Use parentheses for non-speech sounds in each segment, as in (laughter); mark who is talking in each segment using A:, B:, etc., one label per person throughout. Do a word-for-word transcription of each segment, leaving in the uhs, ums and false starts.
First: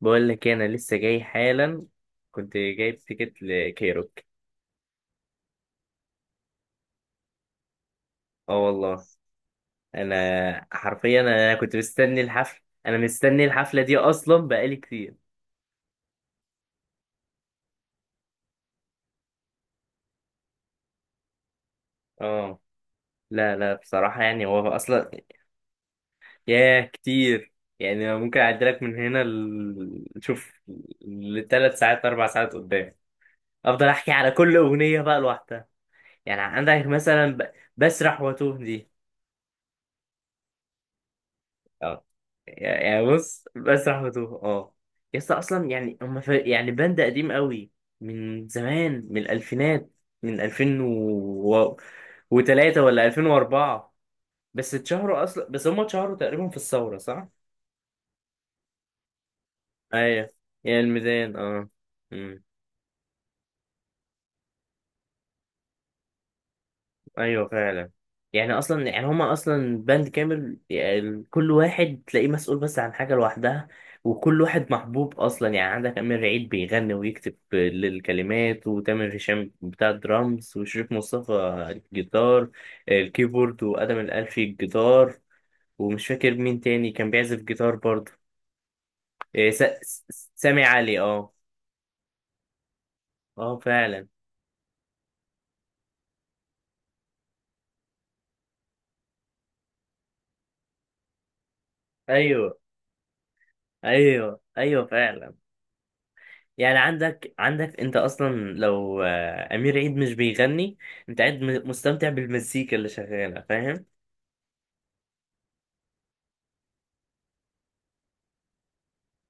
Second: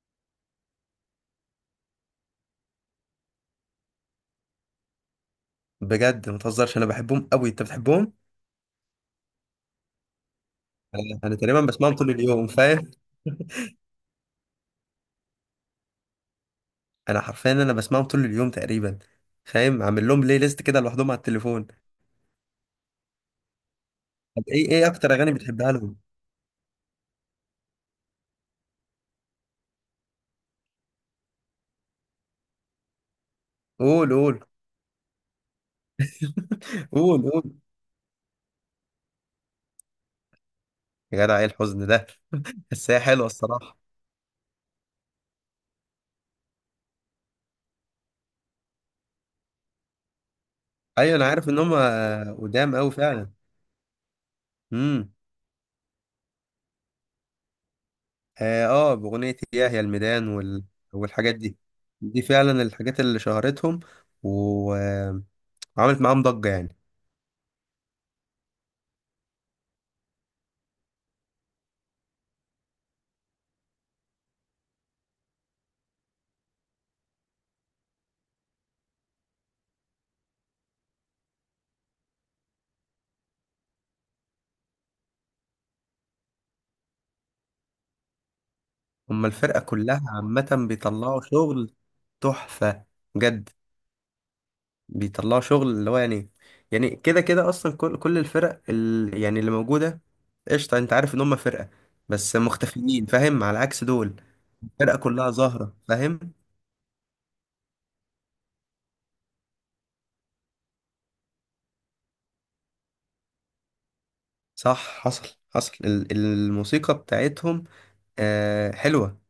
A: بقول لك إيه، انا لسه جاي حالا. كنت جايب تيكت لكايروك.
B: بجد ما تهزرش، انا بحبهم قوي، انت بتحبهم؟
A: اه والله. انا
B: انا
A: حرفيا
B: أنا
A: انا
B: تقريبا
A: كنت
B: بسمعهم طول
A: مستني
B: اليوم،
A: الحفله.
B: فاهم.
A: انا مستني الحفله دي اصلا بقالي كتير.
B: انا حرفيا انا بسمعهم طول اليوم تقريبا. فاهم، عامل لهم بلاي ليست كده لوحدهم على التليفون.
A: اه. لا لا، بصراحه
B: طب
A: يعني هو
B: ايه ايه
A: اصلا.
B: اكتر اغاني بتحبها لهم؟
A: ياه كتير. يعني أنا ممكن اعدلك من هنا ل... شوف، لثلاث ساعات اربع ساعات قدام. افضل
B: قول
A: احكي على
B: قول
A: كل اغنيه بقى لوحدها. يعني عندك
B: قول
A: مثلا ب...
B: قول
A: بسرح واتوه دي.
B: يا جدع، ايه الحزن
A: اه.
B: ده؟ بس هي
A: يعني
B: حلوه
A: بص
B: الصراحه.
A: بس رحمته اه. يسطا اصلا يعني هم ف... يعني باند قديم قوي، من زمان من الالفينات، من الفين
B: ايوه انا عارف ان هم
A: و...
B: قدام
A: وتلاتة
B: قوي
A: ولا
B: فعلا.
A: ألفين واربعة. بس
B: امم.
A: اتشهروا اصلا بس هم اتشهروا تقريبا في الثورة صح؟
B: اه آه، باغنيه ياه، يا الميدان
A: ايوه،
B: وال...
A: يا
B: والحاجات
A: الميدان.
B: دي.
A: اه.
B: دي فعلا الحاجات اللي شهرتهم. و... آه، وعملت معاهم ضجه يعني.
A: ايوه فعلا. يعني اصلا يعني هما اصلا باند كامل، يعني كل واحد تلاقيه مسؤول بس عن حاجه لوحدها. وكل واحد محبوب اصلا، يعني عندك امير عيد بيغني ويكتب للكلمات، وتامر هشام بتاع الدرامز، وشريف مصطفى الجيتار، الكيبورد، وادم الالفي الجيتار. ومش فاكر مين تاني كان بيعزف جيتار برضه.
B: هما
A: إيه،
B: الفرقة
A: س-
B: كلها
A: س- سامي
B: عامة
A: علي
B: بيطلعوا
A: اه.
B: شغل تحفة بجد.
A: اه فعلا.
B: بيطلعوا شغل اللي هو يعني، يعني كده كده أصلا كل كل الفرق ال... يعني اللي موجودة. قشطة، أنت عارف إن هما فرقة بس
A: ايوه
B: مختفيين، فاهم، على عكس دول.
A: ايوه ايوه
B: الفرقة كلها
A: فعلا.
B: ظاهرة فاهم.
A: يعني عندك عندك انت اصلا لو آه، امير عيد مش بيغني، انت قاعد م- مستمتع بالمزيكا اللي شغاله فاهم.
B: صح، حصل حصل ال- الموسيقى بتاعتهم آه حلوة.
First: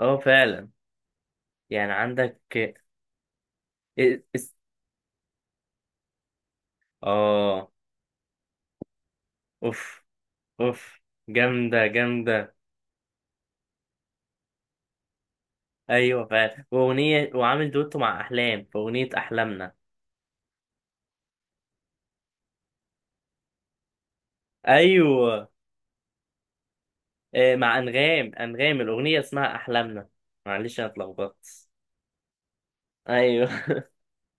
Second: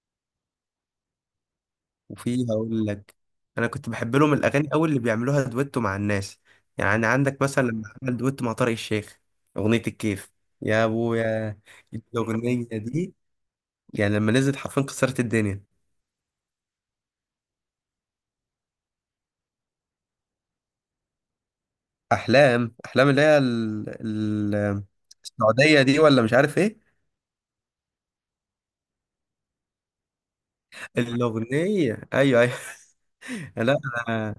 A: اه فعلا. يعني عندك.
B: وفي هقول لك، انا كنت بحب
A: إيه-
B: لهم
A: اس-
B: الاغاني قوي اللي بيعملوها دويتو مع الناس. يعني عندك مثلا
A: اه.
B: لما عمل دويتو مع طارق الشيخ، اغنيه
A: اوف
B: الكيف.
A: اوف،
B: يا ابويا
A: جامده جامده.
B: الاغنيه دي، يعني لما نزلت حرفيا كسرت الدنيا.
A: ايوه فعلا، واغنيه وعامل دوتو مع احلام في اغنيه احلامنا.
B: احلام احلام اللي هي ال... ال...
A: ايوه
B: السعوديه دي، ولا مش عارف ايه؟
A: آه، مع انغام انغام، الاغنيه اسمها احلامنا. معلش انا اتلخبطت.
B: الاغنيه، ايوه ايوه.
A: ايوه.
B: (laughs) لا انا،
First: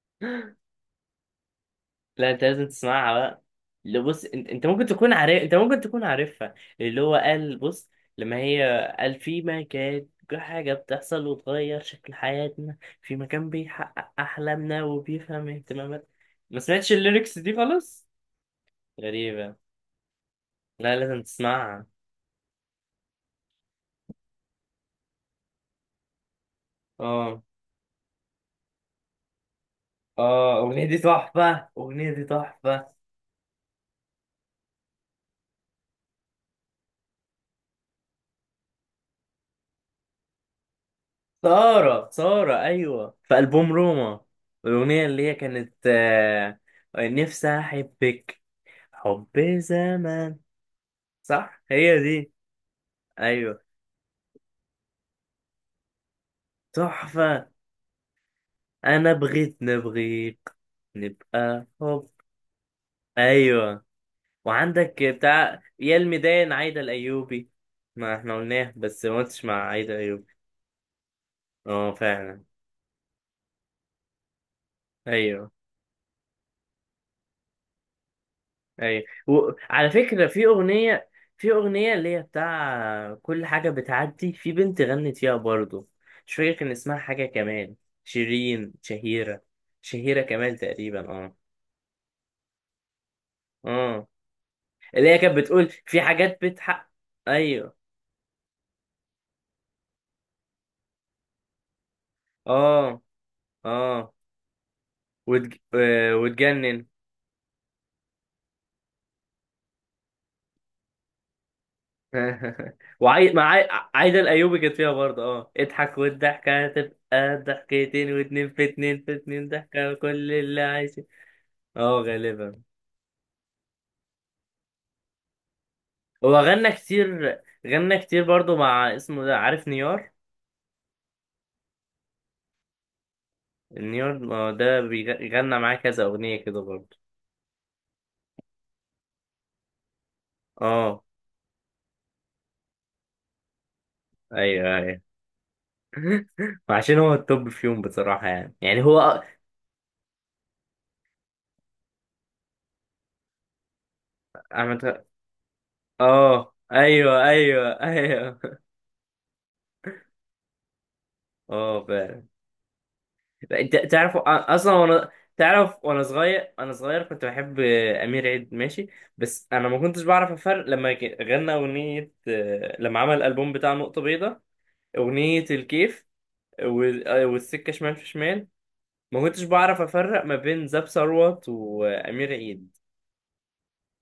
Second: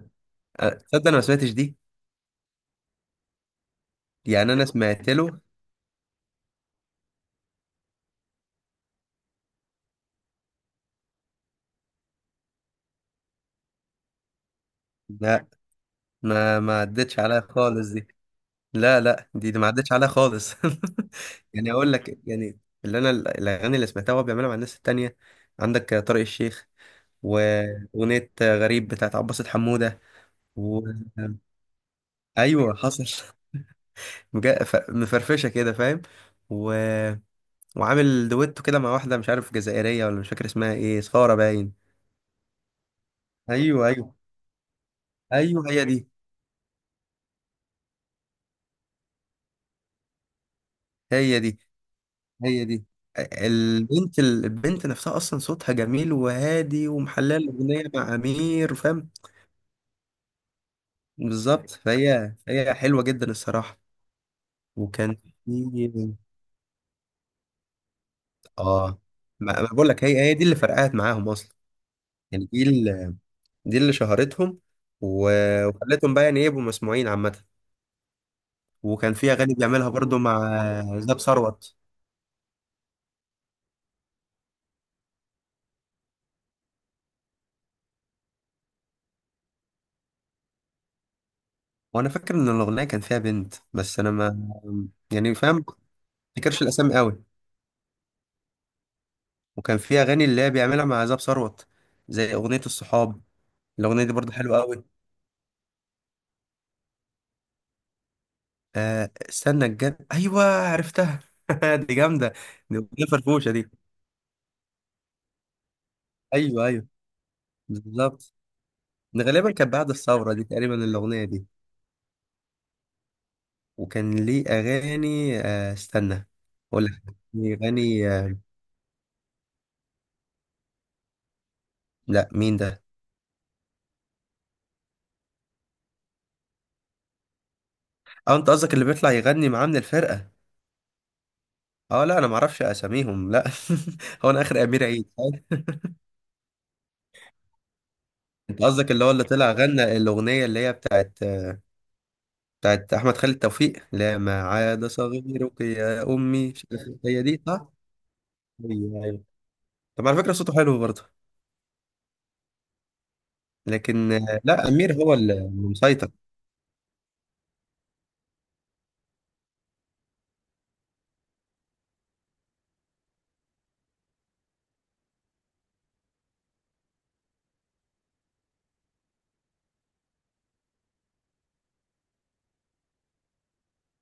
B: تصدق انا ما سمعتش دي.
A: لا انت لازم تسمعها بقى. اللي بص انت
B: يعني
A: انت
B: انا
A: ممكن
B: سمعت
A: تكون
B: له.
A: عارف انت ممكن تكون عارفها. اللي هو قال بص، لما هي قال في مكان، حاجة بتحصل وتغير شكل حياتنا، في مكان بيحقق أحلامنا
B: لا،
A: وبيفهم اهتماماتنا. ما
B: ما ما
A: سمعتش
B: عدتش
A: الليركس
B: عليا
A: دي
B: خالص
A: خالص.
B: دي. لا لا دي,
A: غريبة،
B: دي ما عدتش عليها خالص.
A: لا لازم
B: (laughs) يعني
A: تسمعها.
B: اقول لك يعني، اللي انا الاغاني اللي سمعتها وهو بيعملها مع الناس التانية، عندك طارق الشيخ،
A: اه.
B: واغنية غريب بتاعت عباسة حمودة.
A: اه
B: و...
A: الأغنية دي تحفة، الأغنية دي
B: ايوه
A: تحفة.
B: حصل. (laughs) مجا- ف- مفرفشه كده فاهم. و... وعامل دويتو كده مع واحده مش عارف جزائريه، ولا مش فاكر اسمها ايه، صخاره باين.
A: سارة سارة، أيوة في ألبوم
B: ايوه ايوه.
A: روما. الأغنية اللي هي
B: ايوه
A: كانت
B: هي دي.
A: آه، نفسي أحبك، حب زمان.
B: هي دي.
A: صح هي دي.
B: هي دي.
A: ايوه
B: البنت، البنت نفسها اصلا صوتها جميل وهادي ومحلله
A: تحفة.
B: الاغنيه مع امير، فاهم.
A: انا بغيت نبغيك، نبقى
B: بالظبط،
A: حب.
B: فهي هي حلوه جدا الصراحه.
A: ايوه. وعندك
B: وكان في
A: بتاع يا الميدان، عايدة الايوبي. ما احنا قلناه
B: اه،
A: بس ما قلتش
B: ما
A: مع
B: ما بقول
A: عايدة
B: لك، هي
A: الايوبي.
B: هي دي اللي فرقعت معاهم اصلا.
A: اه فعلا.
B: يعني دي اللي، دي اللي شهرتهم
A: ايوه
B: و- وخلتهم بقى يعني إيه، يبقوا مسموعين عامه.
A: ايوه،
B: وكان في اغاني
A: وعلى
B: بيعملها برضو
A: فكرة
B: مع
A: في اغنية.
B: زاب
A: في
B: ثروت.
A: اغنية اللي هي بتاع كل حاجة بتعدي في بنت غنت فيها برضو. مش فاكر كان اسمها حاجة كمان. شيرين، شهيرة. شهيرة كمال تقريبا اه.
B: وانا فاكر ان الاغنيه كان فيها بنت بس
A: اه.
B: انا ما،
A: اللي هي
B: يعني
A: كانت
B: فاهم، ما
A: بتقول في حاجات
B: افتكرش
A: بتحق.
B: الاسامي قوي.
A: ايوه.
B: وكان في اغاني اللي هي بيعملها مع زاب ثروت، زي اغنيه
A: اه
B: الصحاب. الاغنيه دي
A: اه
B: برضو حلوه قوي.
A: وتج... آه، وتجنن.
B: آه استنى، الجن، ايوه عرفتها. (laughs) دي جامده.
A: (laughs)
B: دي اغنيه
A: وعاي... مع
B: فرفوشه
A: عاي...
B: دي.
A: عايدة الأيوبي كانت فيها برضه اه اضحك والضحكة
B: ايوه ايوه
A: هتبقى ضحكتين،
B: بالظبط.
A: واتنين في اتنين في
B: ده
A: اتنين
B: غالبا كانت بعد
A: ضحكة، كل
B: الثوره دي
A: اللي
B: تقريبا
A: عايزه.
B: الاغنيه دي.
A: اه غالبا.
B: وكان ليه اغاني آه استنى،
A: هو غنى
B: اقول لك،
A: كتير. غنى
B: يغني
A: كتير
B: آه.
A: برضه مع اسمه ده، عارف نيار.
B: لا مين ده؟
A: نيار، ما هو ده بيغنى معاه كذا أغنية كده برضه.
B: اه انت قصدك اللي بيطلع يغني معاه من الفرقه؟
A: اه.
B: اه لا انا ما اعرفش اساميهم لا. (laughs) هو انا اخر
A: ايوه
B: امير
A: ايوه.
B: عيد فاهم؟
A: (laughs) وعشان هو التوب فيهم بصراحة، يعني
B: انت
A: يعني
B: قصدك اللي هو
A: هو
B: اللي طلع غنى الاغنيه اللي هي بتاعت، بتاعت احمد خالد توفيق؟ لا ما عاد
A: أحمد.
B: صغيرك يا امي،
A: اه
B: مش عارف إيه.
A: ايوه
B: هي دي صح.
A: ايوه ايوه.
B: ايوه أيوة. طب على فكرة صوته حلو برضه.
A: اه فعلا. لا، انت
B: لكن
A: تعرف
B: آه، لا،
A: اصلا
B: أمير
A: وانا.
B: هو اللي
A: تعرف وانا
B: مسيطر.
A: صغير انا صغير كنت بحب امير عيد ماشي. بس انا ما كنتش بعرف افرق لما ك- غنى اغنيه، لما عمل الالبوم بتاع نقطه بيضاء، اغنيه الكيف وال- والسكه شمال في شمال. ما كنتش بعرف افرق ما بين زاب ثروت وامير عيد.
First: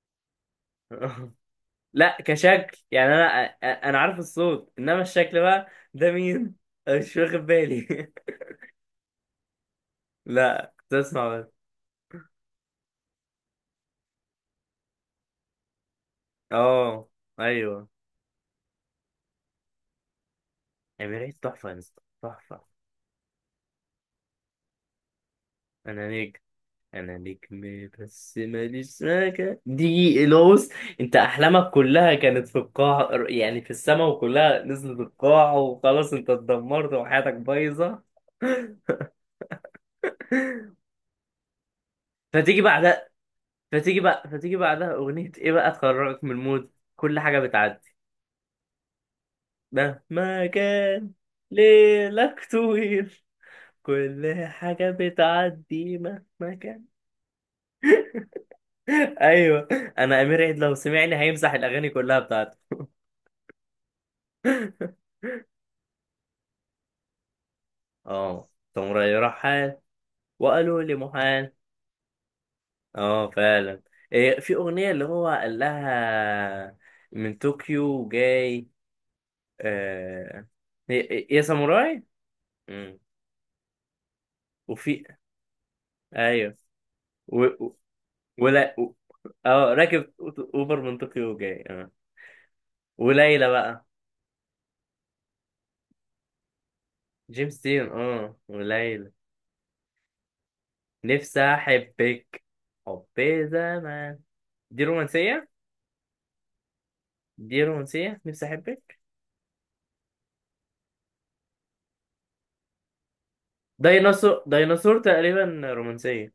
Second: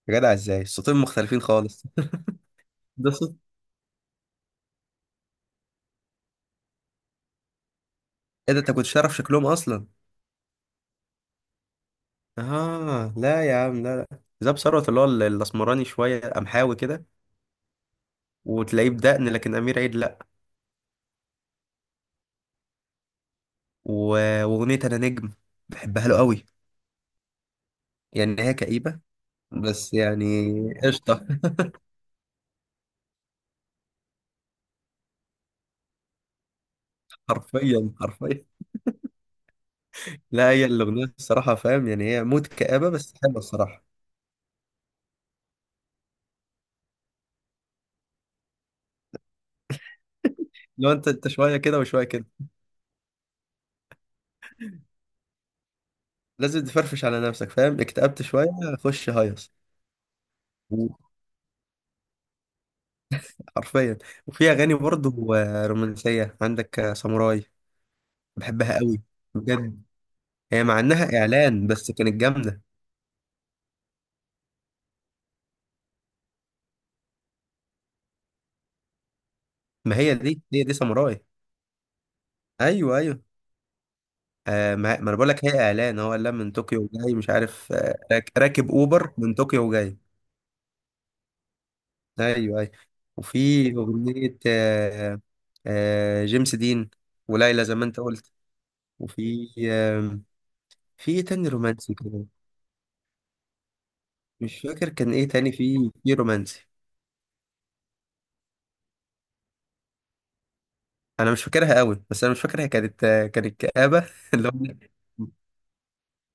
B: يا جدع ازاي الصوتين
A: (laughs)
B: مختلفين خالص!
A: لا كشكل
B: (laughs) ده
A: يعني انا،
B: صوت
A: انا عارف الصوت انما الشكل بقى، ده مين. أنا مش واخد بالي.
B: ايه ده؟ انت كنتش تعرف شكلهم اصلا؟
A: لا كنت اسمع بس.
B: اه لا يا عم، لا لا. زاب ثروت اللي هو ال- الاسمراني شوية، قمحاوي كده،
A: اه ايوه.
B: وتلاقيه بدقن، لكن أمير عيد لا.
A: امير عيد تحفه يا اسطى، تحفه.
B: و- وأغنية أنا نجم
A: انا
B: بحبها له
A: نجم.
B: قوي.
A: انا نجم
B: يعني
A: بس
B: هي
A: ماليش
B: كئيبة
A: سكه
B: بس
A: دي
B: يعني
A: لوس. انت
B: قشطة. (laughs)
A: احلامك كلها كانت في القاع، يعني في السما وكلها نزلت القاع وخلاص، انت اتدمرت وحياتك
B: حرفيا
A: بايظه.
B: حرفيا. لا هي
A: (laughs)
B: الأغنية الصراحة فاهم، يعني هي موت
A: فتيجي
B: كآبة،
A: بعدها.
B: بس حلوة الصراحة.
A: فتيجي بقى فتيجي بعدها اغنيه ايه بقى تخرجك من المود، كل حاجه بتعدي مهما
B: لو انت،
A: كان.
B: انت شوية كده وشوية كده،
A: ليلك طويل. كل حاجة بتعدي مهما
B: لازم
A: كان.
B: تفرفش على نفسك فاهم. اكتئبت شويه، خش
A: (laughs)
B: هيص.
A: أيوه. أنا أمير عيد لو سمعني هيمسح الأغاني كلها بتاعته.
B: حرفيا. وفي اغاني برضه آه، رومانسيه، عندك آه، ساموراي،
A: اه
B: بحبها قوي
A: تمري رحال،
B: بجد. هي مع
A: وقالوا لي
B: انها
A: محال.
B: اعلان بس كانت جامده.
A: اه فعلا. إيه، في أغنية اللي هو قال لها، من طوكيو جاي.
B: ما هي دي،
A: آه،
B: هي دي ساموراي.
A: يا يا ساموراي.
B: ايوه
A: مم.
B: ايوه. آه ما
A: وفي،
B: ما انا بقول لك، هي اعلان، هو قال من
A: أيوه.
B: طوكيو وجاي، مش
A: و...
B: عارف
A: و-
B: آه، راك- راكب
A: ولا و...
B: اوبر من طوكيو
A: اه
B: وجاي.
A: راكب أوبر من طوكيو جاي اه.
B: ايوه ايوه.
A: وليلى
B: وفي
A: بقى.
B: اغنيه آه، آه جيمس دين
A: جيمس
B: وليلى، زي ما
A: دين
B: انت قلت.
A: اه، وليلى.
B: وفي آه، في إيه
A: نفسي
B: تاني رومانسي كده؟
A: احبك، حب زمان.
B: مش
A: دي
B: فاكر كان ايه
A: رومانسية.
B: تاني في في رومانسي.
A: دي رومانسية، نفسي احبك.
B: انا مش فاكرها قوي، بس انا مش فاكر هي كانت، كانت كآبة. (laughs)
A: ديناصور،
B: اللي هو،
A: ديناصور تقريبا رومانسية.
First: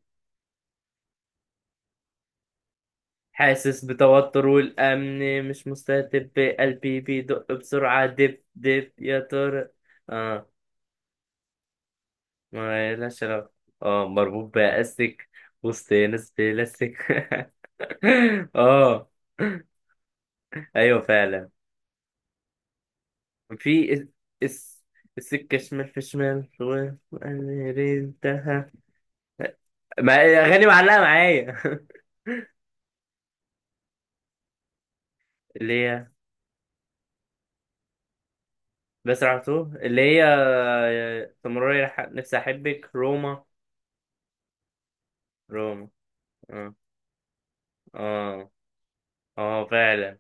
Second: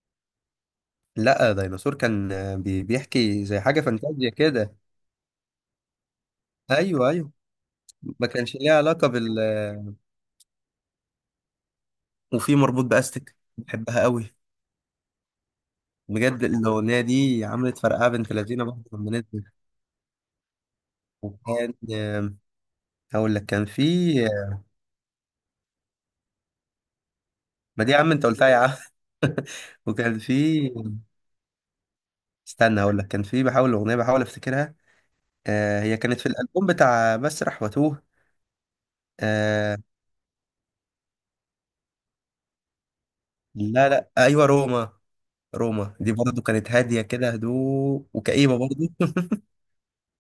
B: لا ديناصور كان بي- بيحكي زي حاجة
A: حاسس
B: فانتازيا
A: بتوتر
B: كده.
A: والامن مش مستتب، قلبي
B: ايوه ايوه،
A: بيدق بسرعة
B: ما
A: دب
B: كانش ليها
A: دب
B: علاقة
A: يا
B: بال.
A: ترى. اه.
B: وفي مربوط
A: ما لهاش
B: باستك
A: علاقة.
B: بحبها
A: اه
B: قوي.
A: مربوط بأستك، وسط ناس
B: بجد
A: بلاستيك.
B: الاغنية
A: (laughs)
B: دي عملت فرقعة بنت لذينة برضه
A: اه.
B: لما نزلت.
A: ايوه فعلا.
B: وكان آم، هقول لك كان في،
A: في اس اس- السكة شمال في شمال،
B: ما دي يا
A: وقلبي
B: عم انت قلتها يا
A: انتهى.
B: عم. (laughs)
A: ما
B: وكان في،
A: اغاني معلقه معايا. (laughs)
B: استنى هقول لك كان في، بحاول اغنية بحاول افتكرها. آه
A: اللي
B: هي
A: هي،
B: كانت في الألبوم بتاع مسرح وتوه،
A: بس عطوه
B: آه
A: اللي هي، تمرري، نفسي احبك، روما.
B: لا لا أيوة روما.
A: روما.
B: روما دي برضه كانت
A: اه
B: هادية كده هدوء،
A: اه
B: وكئيبة برضه.
A: اه فعلا.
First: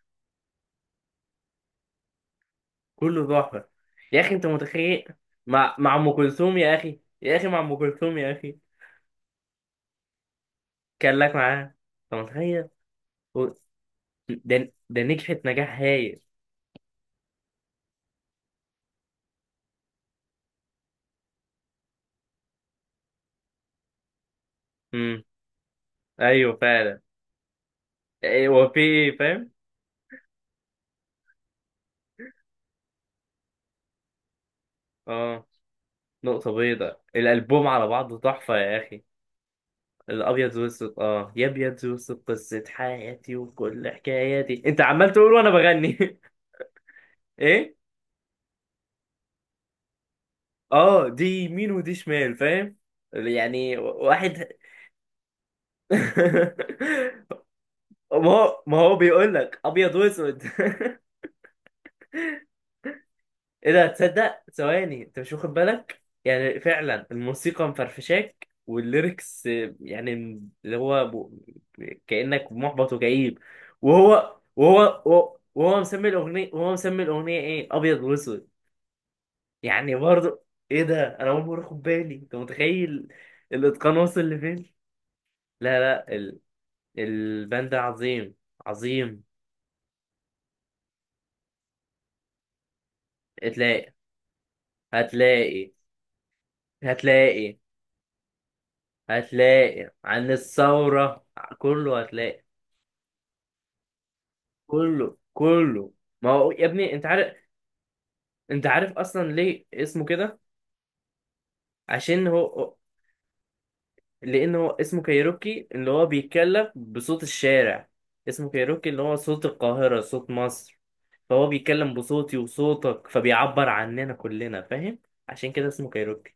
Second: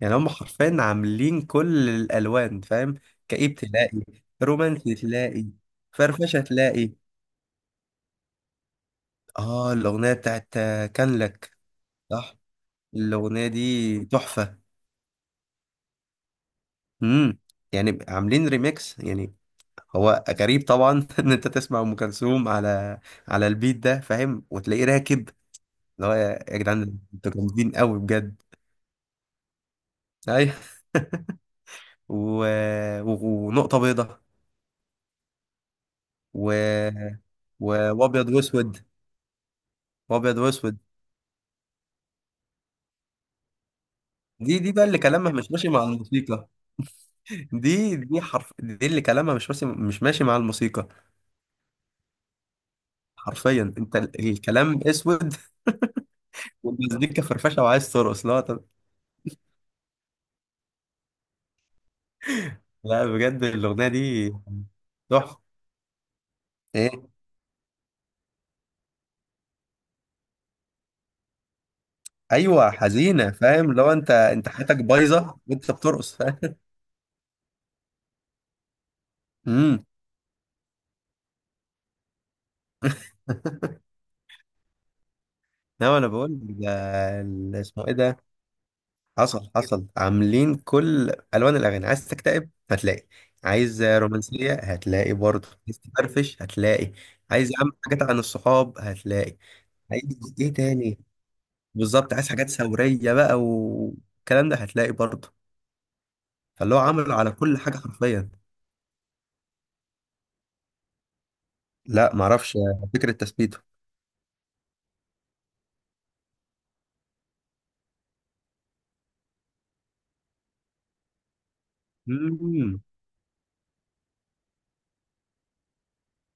B: يعني هم حرفيا عاملين كل الألوان فاهم.
A: كله
B: كئيب
A: تحفه
B: تلاقي،
A: يا اخي، انت
B: رومانسي
A: متخيل.
B: تلاقي،
A: مع مع ام
B: فرفشة
A: كلثوم، يا
B: تلاقي.
A: اخي، يا اخي، مع ام كلثوم يا اخي.
B: اه الأغنية بتاعت آه،
A: كان
B: كان
A: لك
B: لك.
A: معاها. انت
B: صح،
A: متخيل. و-
B: الأغنية دي تحفة.
A: ده ده نجحت نجاح هايل.
B: امم. يعني عاملين ريميكس يعني. هو غريب طبعا (laughs) ان انت تسمع ام كلثوم على على البيت ده فاهم، وتلاقيه
A: امم.
B: راكب، اللي هو يا،
A: ايوه
B: يا جدعان
A: فعلا.
B: انتوا جامدين قوي بجد.
A: إيه، هو في إيه، فاهم.
B: ايوه. (laughs) و... و... ونقطة بيضة.
A: اه. نقطه بيضاء،
B: و...
A: الالبوم
B: و...
A: على بعضه
B: وابيض
A: تحفه
B: واسود.
A: يا اخي.
B: وابيض
A: الابيض
B: واسود
A: واسود. اه يا ابيض واسود قصه حياتي وكل
B: دي،
A: حكاياتي،
B: دي
A: انت
B: بقى اللي
A: عمال تقول
B: كلامها
A: وانا
B: مش ماشي مع
A: بغني.
B: الموسيقى.
A: (laughs) ايه.
B: دي دي حرف، دي اللي كلامها مش ماشي، مش ماشي مع الموسيقى.
A: اه دي يمين ودي شمال فاهم،
B: حرفيا
A: يعني
B: انت، ال-
A: واحد.
B: الكلام اسود والمزيكا فرفشه وعايز
A: (laughs)
B: ترقص،
A: ما
B: لا
A: هو
B: طب.
A: ما هو بيقول لك ابيض واسود. (laughs)
B: لا بجد
A: ايه ده،
B: الاغنيه دي
A: تصدق ثواني انت مش
B: تحفه.
A: واخد بالك، يعني فعلا
B: ايه؟
A: الموسيقى مفرفشاك والليركس آه، يعني، اللي هو ب... كأنك
B: ايوه
A: محبط
B: حزينه،
A: وكئيب.
B: فاهم، لو انت،
A: وهو
B: انت حياتك
A: وهو وهو
B: بايظه وانت
A: وهو مسمي
B: بترقص
A: الاغنيه
B: فاهم.
A: وهو مسمي الاغنيه ايه، ابيض واسود.
B: امم.
A: يعني برضه. ايه ده، انا اول مره اخد بالي، انت متخيل.
B: (laughs)
A: الاتقان وصل لفين. لا
B: لا انا
A: لا
B: بقول
A: ال...
B: ده، ال-
A: الباند ده
B: اسمه ايه ده؟
A: عظيم، عظيم.
B: حصل حصل، عاملين كل الوان الاغاني. عايز تكتئب هتلاقي، عايز
A: هتلاقي،
B: رومانسيه هتلاقي برضه،
A: هتلاقي،
B: عايز تفرفش هتلاقي، عايز يا
A: هتلاقي،
B: عم حاجات عن الصحاب هتلاقي،
A: هتلاقي عن
B: عايز ايه تاني؟
A: الثورة. كله
B: بالظبط، عايز
A: هتلاقي.
B: حاجات ثوريه بقى والكلام ده هتلاقي
A: كله
B: برضه.
A: كله. ما هو يا
B: فاللي هو
A: ابني، انت
B: عمله على
A: عارف.
B: كل حاجه حرفيا.
A: انت عارف اصلا ليه اسمه كده.
B: لا
A: عشان
B: معرفش.
A: هو،
B: فكره تثبيته.
A: لان هو اسمه كايروكي اللي هو بيتكلم بصوت الشارع. اسمه كايروكي اللي هو صوت القاهرة، صوت مصر. فهو بيتكلم بصوتي
B: مم.
A: وصوتك، فبيعبر عننا كلنا فاهم. عشان كده اسمه كايروكي.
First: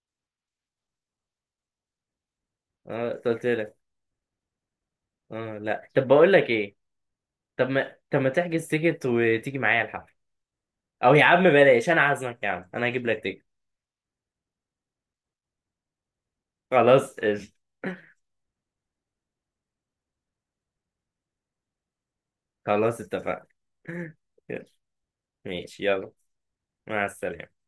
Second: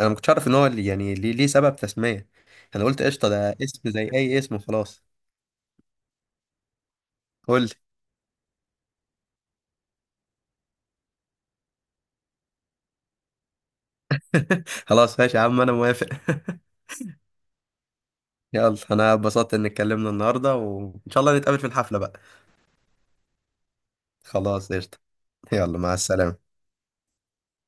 B: انا ما كنتش اعرف ان هو اللي- يعني ليه، ليه سبب تسميه. انا قلت
A: اه
B: قشطه
A: قلت
B: ده
A: لك.
B: اسم زي اي اسم وخلاص.
A: اه لا، طب بقول لك ايه.
B: قول.
A: طب ما طب ما تحجز تيكت وتيجي معايا الحفل. او يا عم بلاش، انا عازمك يا عم، انا هجيب لك تيكت.
B: (laughs) خلاص ماشي يا عم، انا موافق. (laughs)
A: خلاص قشطة.
B: يلا انا اتبسطت ان اتكلمنا النهارده، وان شاء الله نتقابل في الحفله بقى.
A: خلاص اتفقنا. (laughs) يلا.
B: خلاص قشطه. يلا،
A: ماشي
B: مع
A: يلا.
B: السلامه.
A: مع السلامة.